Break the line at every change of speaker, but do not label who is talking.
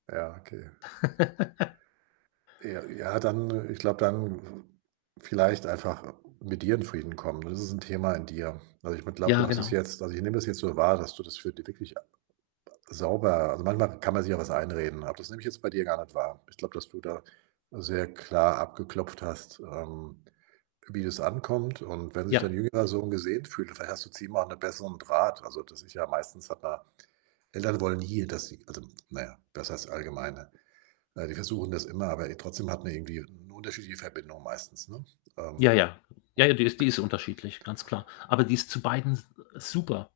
Ja, okay. Ja ja, dann ich glaube, dann v vielleicht einfach, äh, mit dir in Frieden kommen. Ne, das ist 'n Thema in dir. Also, ich meine glaube,
Ja,
du hast es
genau.
jetzt also, ich nehme das jetzt so wahr, dass du das für di wirklich sauber also, manchmal kann man sich ja was einreden, aber das nehme ich jetzt bei dir gar nicht wahr. Ich glaube, dass du da sehr klar abgeklopft hast, ähm, wie das ankommt. Und wenn sich
Ja.
dein
[unintelligible]
jüngerer Sohn gesehen fühlt, vielleicht hast du zu ihm 'nen besseren Draht. Also das ist ja meistens hat man Eltern wollen hier, dass sie also, na ja, das heißt allgemeine, ne? Ne, die versuchen das immer, aber, äh, trotzdem hat man irgendwie 'ne unterschiedliche Verbindung meistens, ne?
Ja,
Ähm.
ja, ja, ja, die ist die ist unterschiedlich, ganz klar. Aber die ist zu beiden s äh, super.